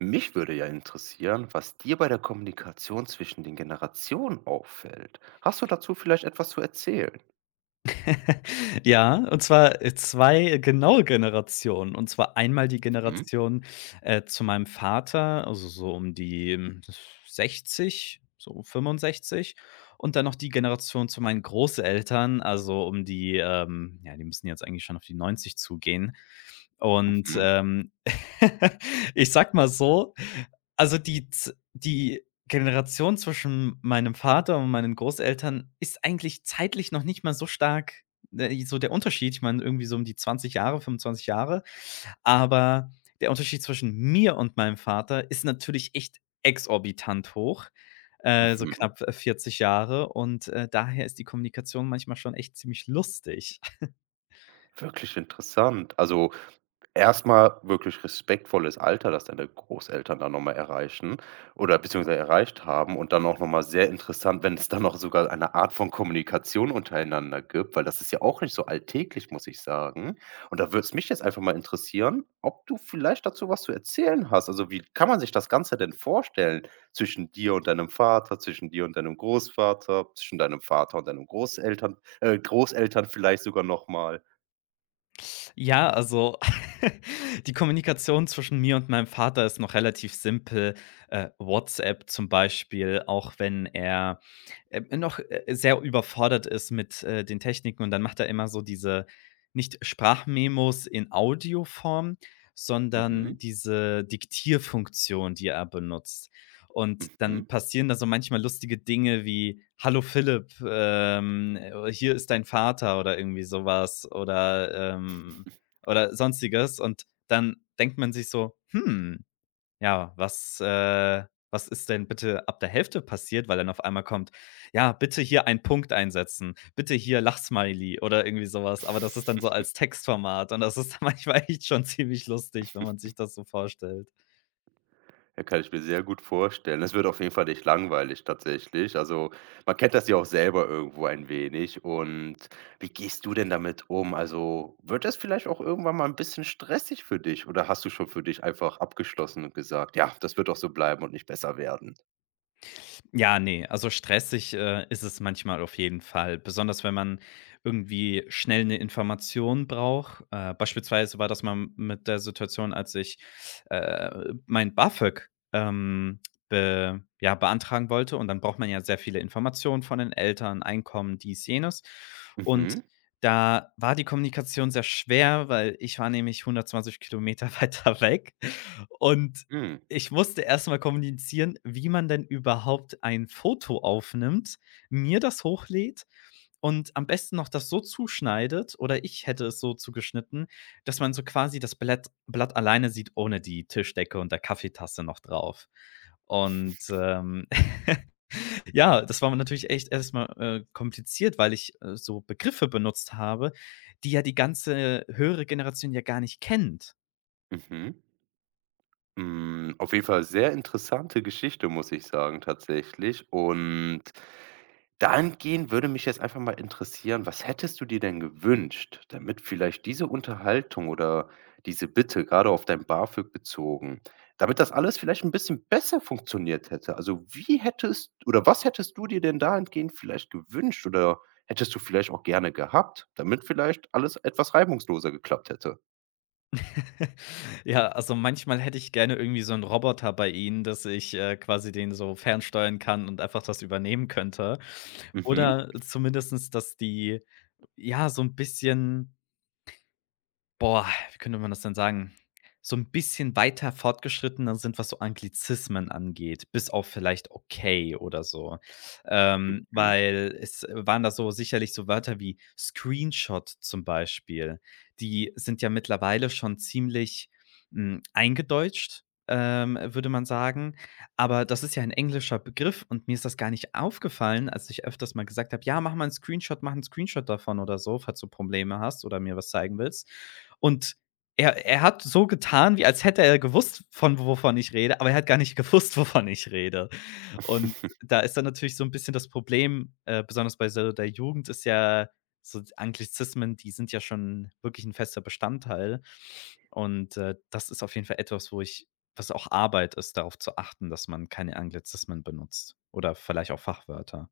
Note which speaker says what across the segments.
Speaker 1: Mich würde ja interessieren, was dir bei der Kommunikation zwischen den Generationen auffällt. Hast du dazu vielleicht etwas zu erzählen?
Speaker 2: Ja, und zwar, 2 genaue Generationen. Und zwar einmal die
Speaker 1: Mhm,
Speaker 2: Generation, zu meinem Vater, also so um die, 60, so 65, und dann noch die Generation zu meinen Großeltern, also um die, ja, die müssen jetzt eigentlich schon auf die 90 zugehen. Und,
Speaker 1: mhm,
Speaker 2: ich sag mal so, also die Generation zwischen meinem Vater und meinen Großeltern ist eigentlich zeitlich noch nicht mal so stark, ne, so der Unterschied. Ich meine, irgendwie so um die 20 Jahre, 25 Jahre, aber der Unterschied zwischen mir und meinem Vater ist natürlich echt exorbitant hoch, so
Speaker 1: mhm.
Speaker 2: knapp 40 Jahre, und, daher ist die Kommunikation manchmal schon echt ziemlich lustig.
Speaker 1: Wirklich interessant. Also, erstmal wirklich respektvolles Alter, das deine Großeltern dann nochmal erreichen oder beziehungsweise erreicht haben, und dann auch nochmal sehr interessant, wenn es dann noch sogar eine Art von Kommunikation untereinander gibt, weil das ist ja auch nicht so alltäglich, muss ich sagen. Und da würde es mich jetzt einfach mal interessieren, ob du vielleicht dazu was zu erzählen hast. Also, wie kann man sich das Ganze denn vorstellen zwischen dir und deinem Vater, zwischen dir und deinem Großvater, zwischen deinem Vater und deinen Großeltern, Großeltern vielleicht sogar nochmal.
Speaker 2: Ja, also die Kommunikation zwischen mir und meinem Vater ist noch relativ simpel. WhatsApp zum Beispiel. Auch wenn er noch, sehr überfordert ist mit, den Techniken, und dann macht er immer so diese nicht Sprachmemos in Audioform,
Speaker 1: Mhm,
Speaker 2: sondern diese Diktierfunktion, die er benutzt. Und dann
Speaker 1: mhm.
Speaker 2: passieren da so manchmal lustige Dinge wie: „Hallo Philipp, hier ist dein Vater" oder irgendwie sowas oder sonstiges. Und dann denkt man sich so: „Hm, ja, was ist denn bitte ab der Hälfte passiert", weil dann auf einmal kommt: „Ja, bitte hier einen Punkt einsetzen, bitte hier Lachsmiley" oder irgendwie sowas. Aber das ist dann so als Textformat, und das ist dann manchmal echt schon ziemlich lustig, wenn man sich das so vorstellt.
Speaker 1: Ja, kann ich mir sehr gut vorstellen. Es wird auf jeden Fall nicht langweilig tatsächlich. Also, man kennt das ja auch selber irgendwo ein wenig. Und wie gehst du denn damit um? Also, wird das vielleicht auch irgendwann mal ein bisschen stressig für dich, oder hast du schon für dich einfach abgeschlossen und gesagt: „Ja, das wird auch so bleiben und nicht besser werden?“
Speaker 2: Ja, ne, also stressig, ist es manchmal auf jeden Fall, besonders wenn man irgendwie schnell eine Information braucht. Beispielsweise war das mal mit der Situation, als ich, äh, mein BAföG, ähm, be ja, beantragen wollte, und dann braucht man ja sehr viele Informationen von den Eltern, Einkommen, dies, jenes. Und
Speaker 1: Mhm,
Speaker 2: da war die Kommunikation sehr schwer, weil ich war nämlich 120 Kilometer weiter weg, und
Speaker 1: mhm,
Speaker 2: ich musste erstmal kommunizieren, wie man denn überhaupt ein Foto aufnimmt, mir das hochlädt und am besten noch das so zuschneidet, oder ich hätte es so zugeschnitten, dass man so quasi das Blatt Blatt alleine sieht ohne die Tischdecke und der Kaffeetasse noch drauf. Und, ja, das war natürlich echt erstmal kompliziert, weil ich, so Begriffe benutzt habe, die ja die ganze höhere Generation ja gar nicht kennt.
Speaker 1: mhm. Hm, auf jeden Fall sehr interessante Geschichte, muss ich sagen, tatsächlich. Und dahingehend würde mich jetzt einfach mal interessieren, was hättest du dir denn gewünscht, damit vielleicht diese Unterhaltung oder diese Bitte, gerade auf dein BAföG bezogen, damit das alles vielleicht ein bisschen besser funktioniert hätte? Also, wie hättest, oder was hättest du dir denn dahingehend vielleicht gewünscht oder hättest du vielleicht auch gerne gehabt, damit vielleicht alles etwas reibungsloser geklappt hätte?
Speaker 2: Ja, also manchmal hätte ich gerne irgendwie so einen Roboter bei ihnen, dass ich, quasi den so fernsteuern kann und einfach das übernehmen könnte.
Speaker 1: Mhm.
Speaker 2: Oder zumindestens, dass die, ja, so ein bisschen, boah, wie könnte man das denn sagen? So ein bisschen weiter fortgeschrittener sind, was so Anglizismen angeht, bis auf vielleicht okay oder so. Weil es waren da so sicherlich so Wörter wie Screenshot zum Beispiel. Die sind ja mittlerweile schon ziemlich, eingedeutscht, würde man sagen. Aber das ist ja ein englischer Begriff, und mir ist das gar nicht aufgefallen, als ich öfters mal gesagt habe: „Ja, mach mal 'n Screenshot mach 'n Screenshot davon oder so, falls du Probleme hast oder mir was zeigen willst." Und er hat so getan, wie als hätte er gewusst, von wovon ich rede, aber er hat gar nicht gewusst, wovon ich rede. Und da ist dann natürlich so ein bisschen das Problem, besonders bei so der Jugend ist ja so Anglizismen, die sind ja schon wirklich ein fester Bestandteil. Und, das ist auf jeden Fall etwas, wo ich was auch Arbeit ist, darauf zu achten, dass man keine Anglizismen benutzt oder vielleicht auch Fachwörter.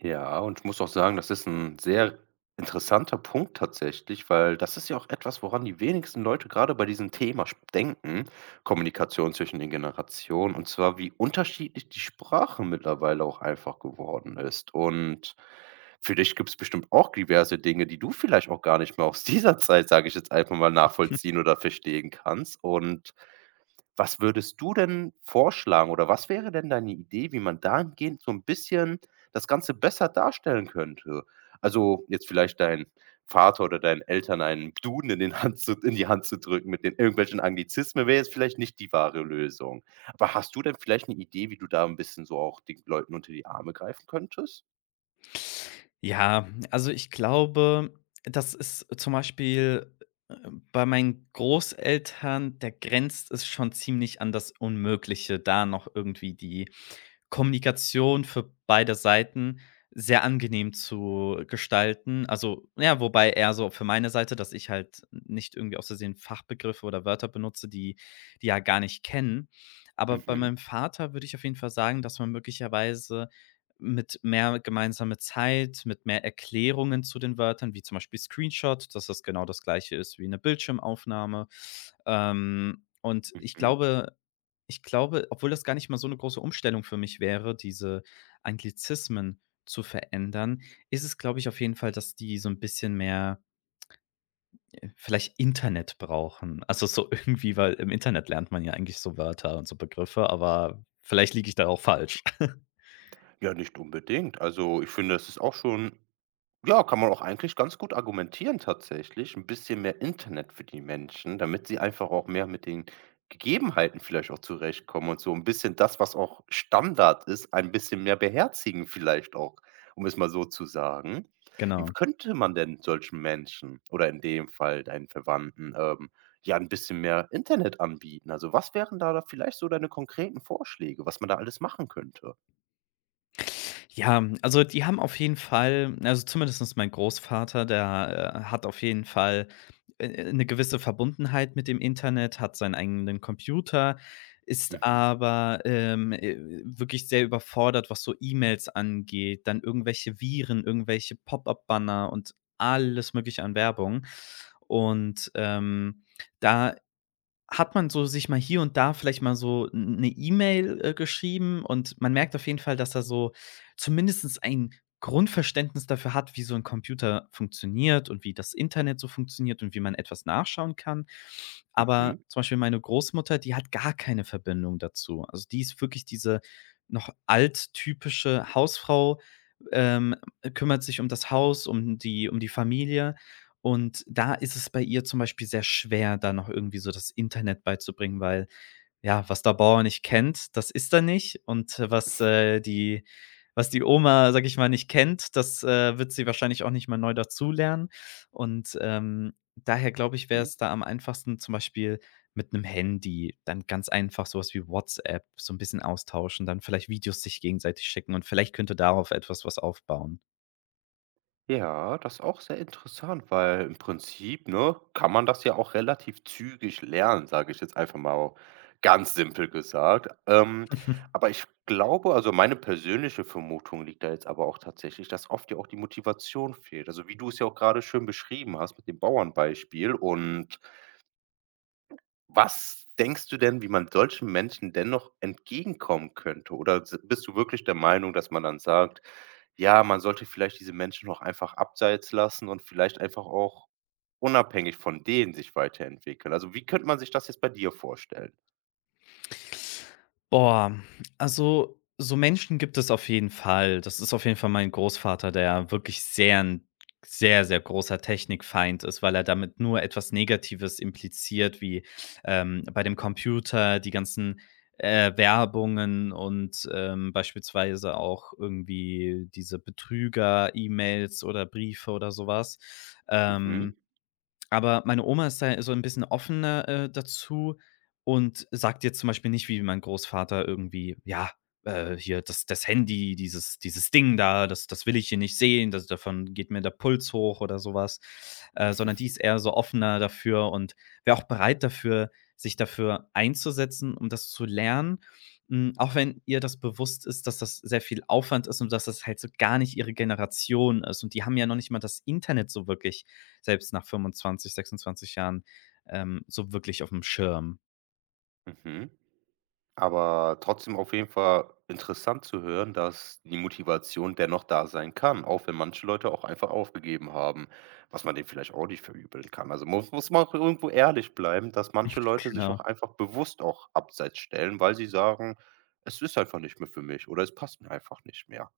Speaker 1: Ja, und ich muss auch sagen, das ist ein sehr interessanter Punkt tatsächlich, weil das ist ja auch etwas, woran die wenigsten Leute gerade bei diesem Thema sp denken, Kommunikation zwischen den Generationen, und zwar, wie unterschiedlich die Sprache mittlerweile auch einfach geworden ist. Und für dich gibt's bestimmt auch diverse Dinge, die du vielleicht auch gar nicht mehr aus dieser Zeit, sage ich jetzt einfach mal, nachvollziehen oder verstehen kannst. Und was würdest du denn vorschlagen oder was wäre denn deine Idee, wie man dahingehend so 'n bisschen das Ganze besser darstellen könnte? Also, jetzt vielleicht deinen Vater oder deinen Eltern einen Duden in die Hand zu drücken mit den irgendwelchen Anglizismen, wäre jetzt vielleicht nicht die wahre Lösung. Aber hast du denn vielleicht 'ne Idee, wie du da 'n bisschen so auch den Leuten unter die Arme greifen könntest?
Speaker 2: Ja, also ich glaube, das ist zum Beispiel äh, bei meinen Großeltern, der grenzt es schon ziemlich an das Unmögliche, da noch irgendwie die Kommunikation für beide Seiten sehr angenehm zu gestalten. Also, ja, wobei eher so für meine Seite, dass ich halt nicht irgendwie aus Versehen Fachbegriffe oder Wörter benutze, die die ja gar nicht kennen. Aber bei
Speaker 1: Mhm,
Speaker 2: meinem Vater würde ich auf jeden Fall sagen, dass man möglicherweise mit mehr gemeinsame Zeit, mit mehr Erklärungen zu den Wörtern, wie zum Beispiel Screenshot, dass das genau das Gleiche ist wie eine Bildschirmaufnahme. Und ich
Speaker 1: mhm.
Speaker 2: glaube ich glaube, obwohl das gar nicht mal so eine große Umstellung für mich wäre, diese Anglizismen zu verändern, ist es, glaube ich, auf jeden Fall, dass die so ein bisschen mehr vielleicht Internet brauchen. Also, so irgendwie, weil im Internet lernt man ja eigentlich so Wörter und so Begriffe, aber vielleicht liege ich da auch falsch.
Speaker 1: Ja, nicht unbedingt. Also, ich finde, das ist auch schon, ja, kann man auch eigentlich ganz gut argumentieren tatsächlich. Ein bisschen mehr Internet für die Menschen, damit sie einfach auch mehr mit den Gegebenheiten vielleicht auch zurechtkommen und so ein bisschen das, was auch Standard ist, ein bisschen mehr beherzigen vielleicht auch, um es mal so zu sagen. Wie
Speaker 2: Genau.
Speaker 1: könnte man denn solchen Menschen oder in dem Fall deinen Verwandten, ja, ein bisschen mehr Internet anbieten? Also, was wären da vielleicht so deine konkreten Vorschläge, was man da alles machen könnte?
Speaker 2: Ja, also die haben auf jeden Fall, also zumindest mein Großvater, der, hat auf jeden Fall, 'ne gewisse Verbundenheit mit dem Internet, hat seinen eigenen Computer, ist
Speaker 1: Mhm,
Speaker 2: aber, wirklich sehr überfordert, was so E-Mails angeht, dann irgendwelche Viren, irgendwelche Pop-up-Banner und alles Mögliche an Werbung. Und, da hat man so sich mal hier und da vielleicht mal so eine E-Mail, geschrieben, und man merkt auf jeden Fall, dass er so zumindestens ein Grundverständnis dafür hat, wie so ein Computer funktioniert und wie das Internet so funktioniert und wie man etwas nachschauen kann. Aber
Speaker 1: mhm,
Speaker 2: zum Beispiel meine Großmutter, die hat gar keine Verbindung dazu. Also, die ist wirklich diese noch alttypische Hausfrau, ähm, kümmert sich um das Haus, um die Familie. Und da ist es bei ihr zum Beispiel sehr schwer, da noch irgendwie so das Internet beizubringen, weil, ja, was der Bauer nicht kennt, das ist er nicht, und was die Oma, sage ich mal, nicht kennt, das, wird sie wahrscheinlich auch nicht mal neu dazulernen. Und, daher glaube ich, wäre
Speaker 1: mhm.
Speaker 2: es da am einfachsten, zum Beispiel mit einem Handy, dann ganz einfach so was wie WhatsApp, so ein bisschen austauschen, dann vielleicht Videos sich gegenseitig schicken, und vielleicht könnte darauf etwas was aufbauen.
Speaker 1: Ja, das ist auch sehr interessant, weil im Prinzip, ne, kann man das ja auch relativ zügig lernen, sage ich jetzt einfach mal, ganz simpel gesagt. Aber ich glaube, also meine persönliche Vermutung liegt da jetzt aber auch tatsächlich, dass oft ja auch die Motivation fehlt. Also, wie du es ja auch gerade schön beschrieben hast mit dem Bauernbeispiel, und was denkst du denn, wie man solchen Menschen dennoch entgegenkommen könnte? Oder s bist du wirklich der Meinung, dass man dann sagt: „Ja, man sollte vielleicht diese Menschen noch einfach abseits lassen und vielleicht einfach auch unabhängig von denen sich weiterentwickeln?“ Also, wie könnte man sich das jetzt bei dir vorstellen?
Speaker 2: Boah, also so Menschen gibt es auf jeden Fall. Das ist auf jeden Fall mein Großvater, der wirklich sehr, sehr großer Technikfeind ist, weil er damit nur etwas Negatives impliziert, wie, bei dem Computer die ganzen, Werbungen und, beispielsweise auch irgendwie diese Betrüger-E-Mails oder Briefe oder sowas.
Speaker 1: Mhm,
Speaker 2: Ähm aber meine Oma ist da so ein bisschen offener, dazu, und sagt jetzt zum Beispiel nicht wie mein Großvater irgendwie: „Ja, hier das Handy, dieses Ding da, das will ich hier nicht sehen, das, davon geht mir der Puls hoch" oder sowas. Sondern die ist eher so offener dafür und wäre auch bereit dafür, sich dafür einzusetzen, um das zu lernen. Hm, auch wenn ihr das bewusst ist, dass das sehr viel Aufwand ist und dass das halt so gar nicht ihre Generation ist. Und die haben ja noch nicht mal das Internet so wirklich, selbst nach 25 26 Jahren, so wirklich auf dem Schirm.
Speaker 1: mhm. Aber trotzdem auf jeden Fall interessant zu hören, dass die Motivation dennoch da sein kann, auch wenn manche Leute auch einfach aufgegeben haben, was man denen vielleicht auch nicht verübeln kann. Also, muss man auch irgendwo ehrlich bleiben, dass manche Leute sich
Speaker 2: Genau.
Speaker 1: auch einfach bewusst auch abseits stellen, weil sie sagen, es ist einfach nicht mehr für mich oder es passt mir einfach nicht mehr.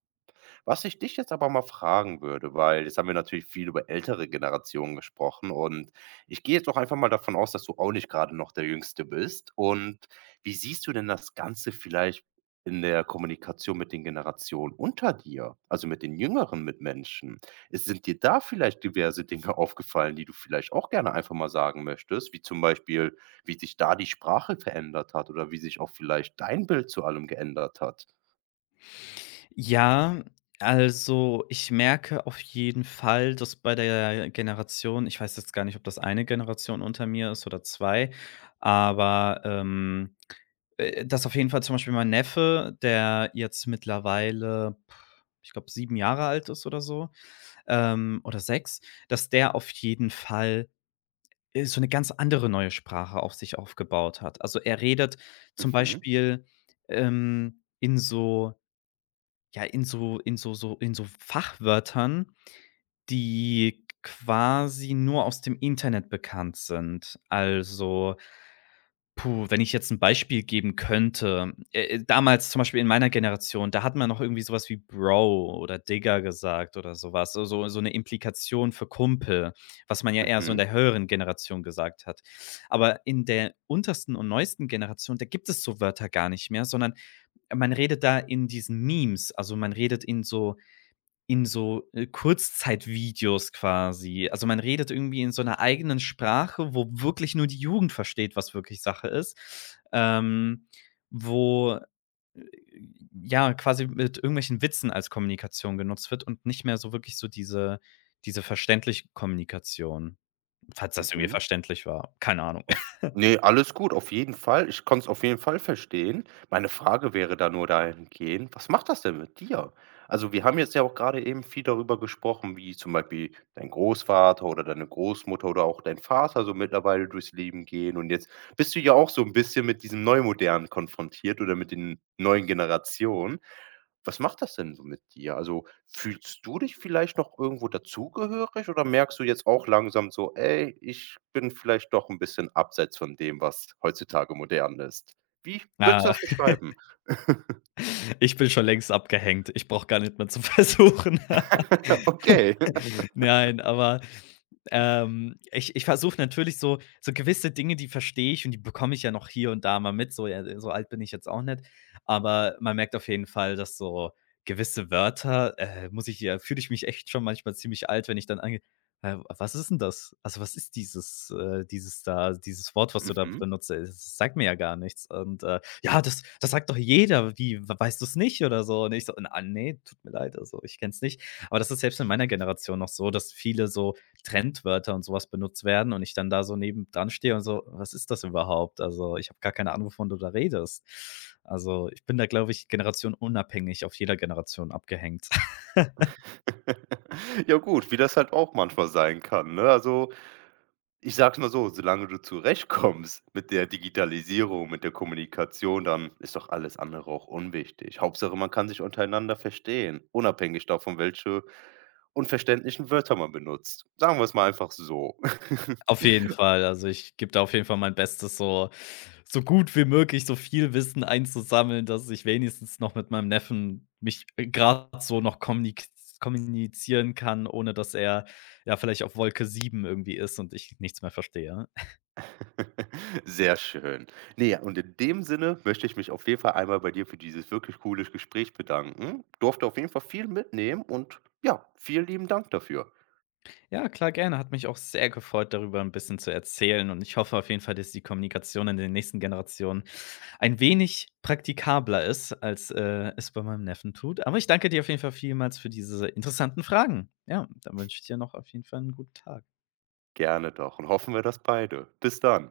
Speaker 1: Was ich dich jetzt aber mal fragen würde, weil jetzt haben wir natürlich viel über ältere Generationen gesprochen, und ich gehe jetzt doch einfach mal davon aus, dass du auch nicht gerade noch der Jüngste bist. Und wie siehst du denn das Ganze vielleicht in der Kommunikation mit den Generationen unter dir, also mit den jüngeren Mitmenschen? Es sind dir da vielleicht diverse Dinge aufgefallen, die du vielleicht auch gerne einfach mal sagen möchtest, wie zum Beispiel, wie sich da die Sprache verändert hat oder wie sich auch vielleicht dein Bild zu allem geändert hat?
Speaker 2: Ja, also, ich merke auf jeden Fall, dass bei der Generation, ich weiß jetzt gar nicht, ob das eine Generation unter mir ist oder 2, aber, dass auf jeden Fall zum Beispiel mein Neffe, der jetzt mittlerweile, puh, ich glaube, 7 Jahre alt ist oder so, oder 6, dass der auf jeden Fall so eine ganz andere neue Sprache auf sich aufgebaut hat. Also, er redet zum
Speaker 1: Mhm,
Speaker 2: Beispiel, in so ja, in so in so Fachwörtern, die quasi nur aus dem Internet bekannt sind. Also, puh, wenn ich jetzt ein Beispiel geben könnte. Damals zum Beispiel in meiner Generation, da hat man noch irgendwie sowas wie Bro oder Digger gesagt oder sowas, so 'ne Implikation für Kumpel, was man ja eher so in
Speaker 1: mhm,
Speaker 2: der höheren Generation gesagt hat. Aber in der untersten und neuesten Generation, da gibt es so Wörter gar nicht mehr, sondern man redet da in diesen Memes. Also, man redet in so, Kurzzeitvideos quasi. Also, man redet irgendwie in so einer eigenen Sprache, wo wirklich nur die Jugend versteht, was wirklich Sache ist. Ähm, Wo, äh, ja, quasi mit irgendwelchen Witzen als Kommunikation genutzt wird und nicht mehr so wirklich so diese verständliche Kommunikation, falls das irgendwie
Speaker 1: mhm.
Speaker 2: verständlich war. Keine Ahnung.
Speaker 1: Auf Ne, alles gut, auf jeden Fall. Ich kann es auf jeden Fall verstehen. Meine Frage wäre da nur dahingehend: was macht das denn mit dir? Also, wir haben jetzt ja auch gerade eben viel darüber gesprochen, wie zum Beispiel dein Großvater oder deine Großmutter oder auch dein Vater so mittlerweile durchs Leben gehen, und jetzt bist du ja auch so ein bisschen mit diesem Neumodernen konfrontiert oder mit den neuen Generationen. Was macht das denn so mit dir? Also, fühlst du dich vielleicht noch irgendwo dazugehörig oder merkst du jetzt auch langsam so: „Ey, ich bin vielleicht doch ein bisschen abseits von dem, was heutzutage modern ist?“ Wie würdest du
Speaker 2: Äh,
Speaker 1: das beschreiben?
Speaker 2: Ich bin schon längst abgehängt. Ich brauche gar nicht mehr zu versuchen.
Speaker 1: Okay.
Speaker 2: Nein, aber, ich versuche natürlich so gewisse Dinge, die verstehe ich, und die bekomme ich ja noch hier und da mal mit. So, ja, so alt bin ich jetzt auch nicht. Aber man merkt auf jeden Fall, dass so gewisse Wörter, muss ich ja fühle ich mich echt schon manchmal ziemlich alt, wenn ich dann ange „Hä, was ist denn das? Also, was ist dieses Wort, was du da
Speaker 1: Mhm.
Speaker 2: benutzt? Das sagt mir ja gar nichts." Und, „Ja, das sagt doch jeder. Wie, w weißt du es nicht oder so?" Und ich so: „Ah, ne, tut mir leid, also, ich kenne es nicht." Aber das ist selbst in meiner Generation noch so, dass viele so Trendwörter und sowas benutzt werden, und ich dann da so nebendran stehe und so: „Was ist das überhaupt? Also, ich habe gar keine Ahnung, wovon du da redest." Also, ich bin da, glaube ich, generationenunabhängig auf jeder Generation abgehängt.
Speaker 1: Ja gut, wie das halt auch manchmal sein kann, ne? Also, ich sage es mal so, solange du zurechtkommst mit der Digitalisierung, mit der Kommunikation, dann ist doch alles andere auch unwichtig. Hauptsache, man kann sich untereinander verstehen, unabhängig davon, welche unverständlichen Wörter man benutzt. Sagen wir es mal einfach so.
Speaker 2: Auf jeden Fall. Also, ich gebe da auf jeden Fall mein Bestes, so gut wie möglich so viel Wissen einzusammeln, dass ich wenigstens noch mit meinem Neffen mich gerade so noch kommunizieren kann, ohne dass er, ja, vielleicht auf Wolke 7 irgendwie ist und ich nichts mehr verstehe.
Speaker 1: Sehr schön. Ne, und in dem Sinne möchte ich mich auf jeden Fall einmal bei dir für dieses wirklich coole Gespräch bedanken. Durfte auf jeden Fall viel mitnehmen und ja, vielen lieben Dank dafür.
Speaker 2: Ja, klar, gerne. Hat mich auch sehr gefreut, darüber ein bisschen zu erzählen, und ich hoffe auf jeden Fall, dass die Kommunikation in den nächsten Generationen ein wenig praktikabler ist, als, es bei meinem Neffen tut. Aber ich danke dir auf jeden Fall vielmals für diese interessanten Fragen. Ja, dann wünsche ich dir noch auf jeden Fall einen guten Tag.
Speaker 1: Gerne doch, und hoffen wir das beide. Bis dann.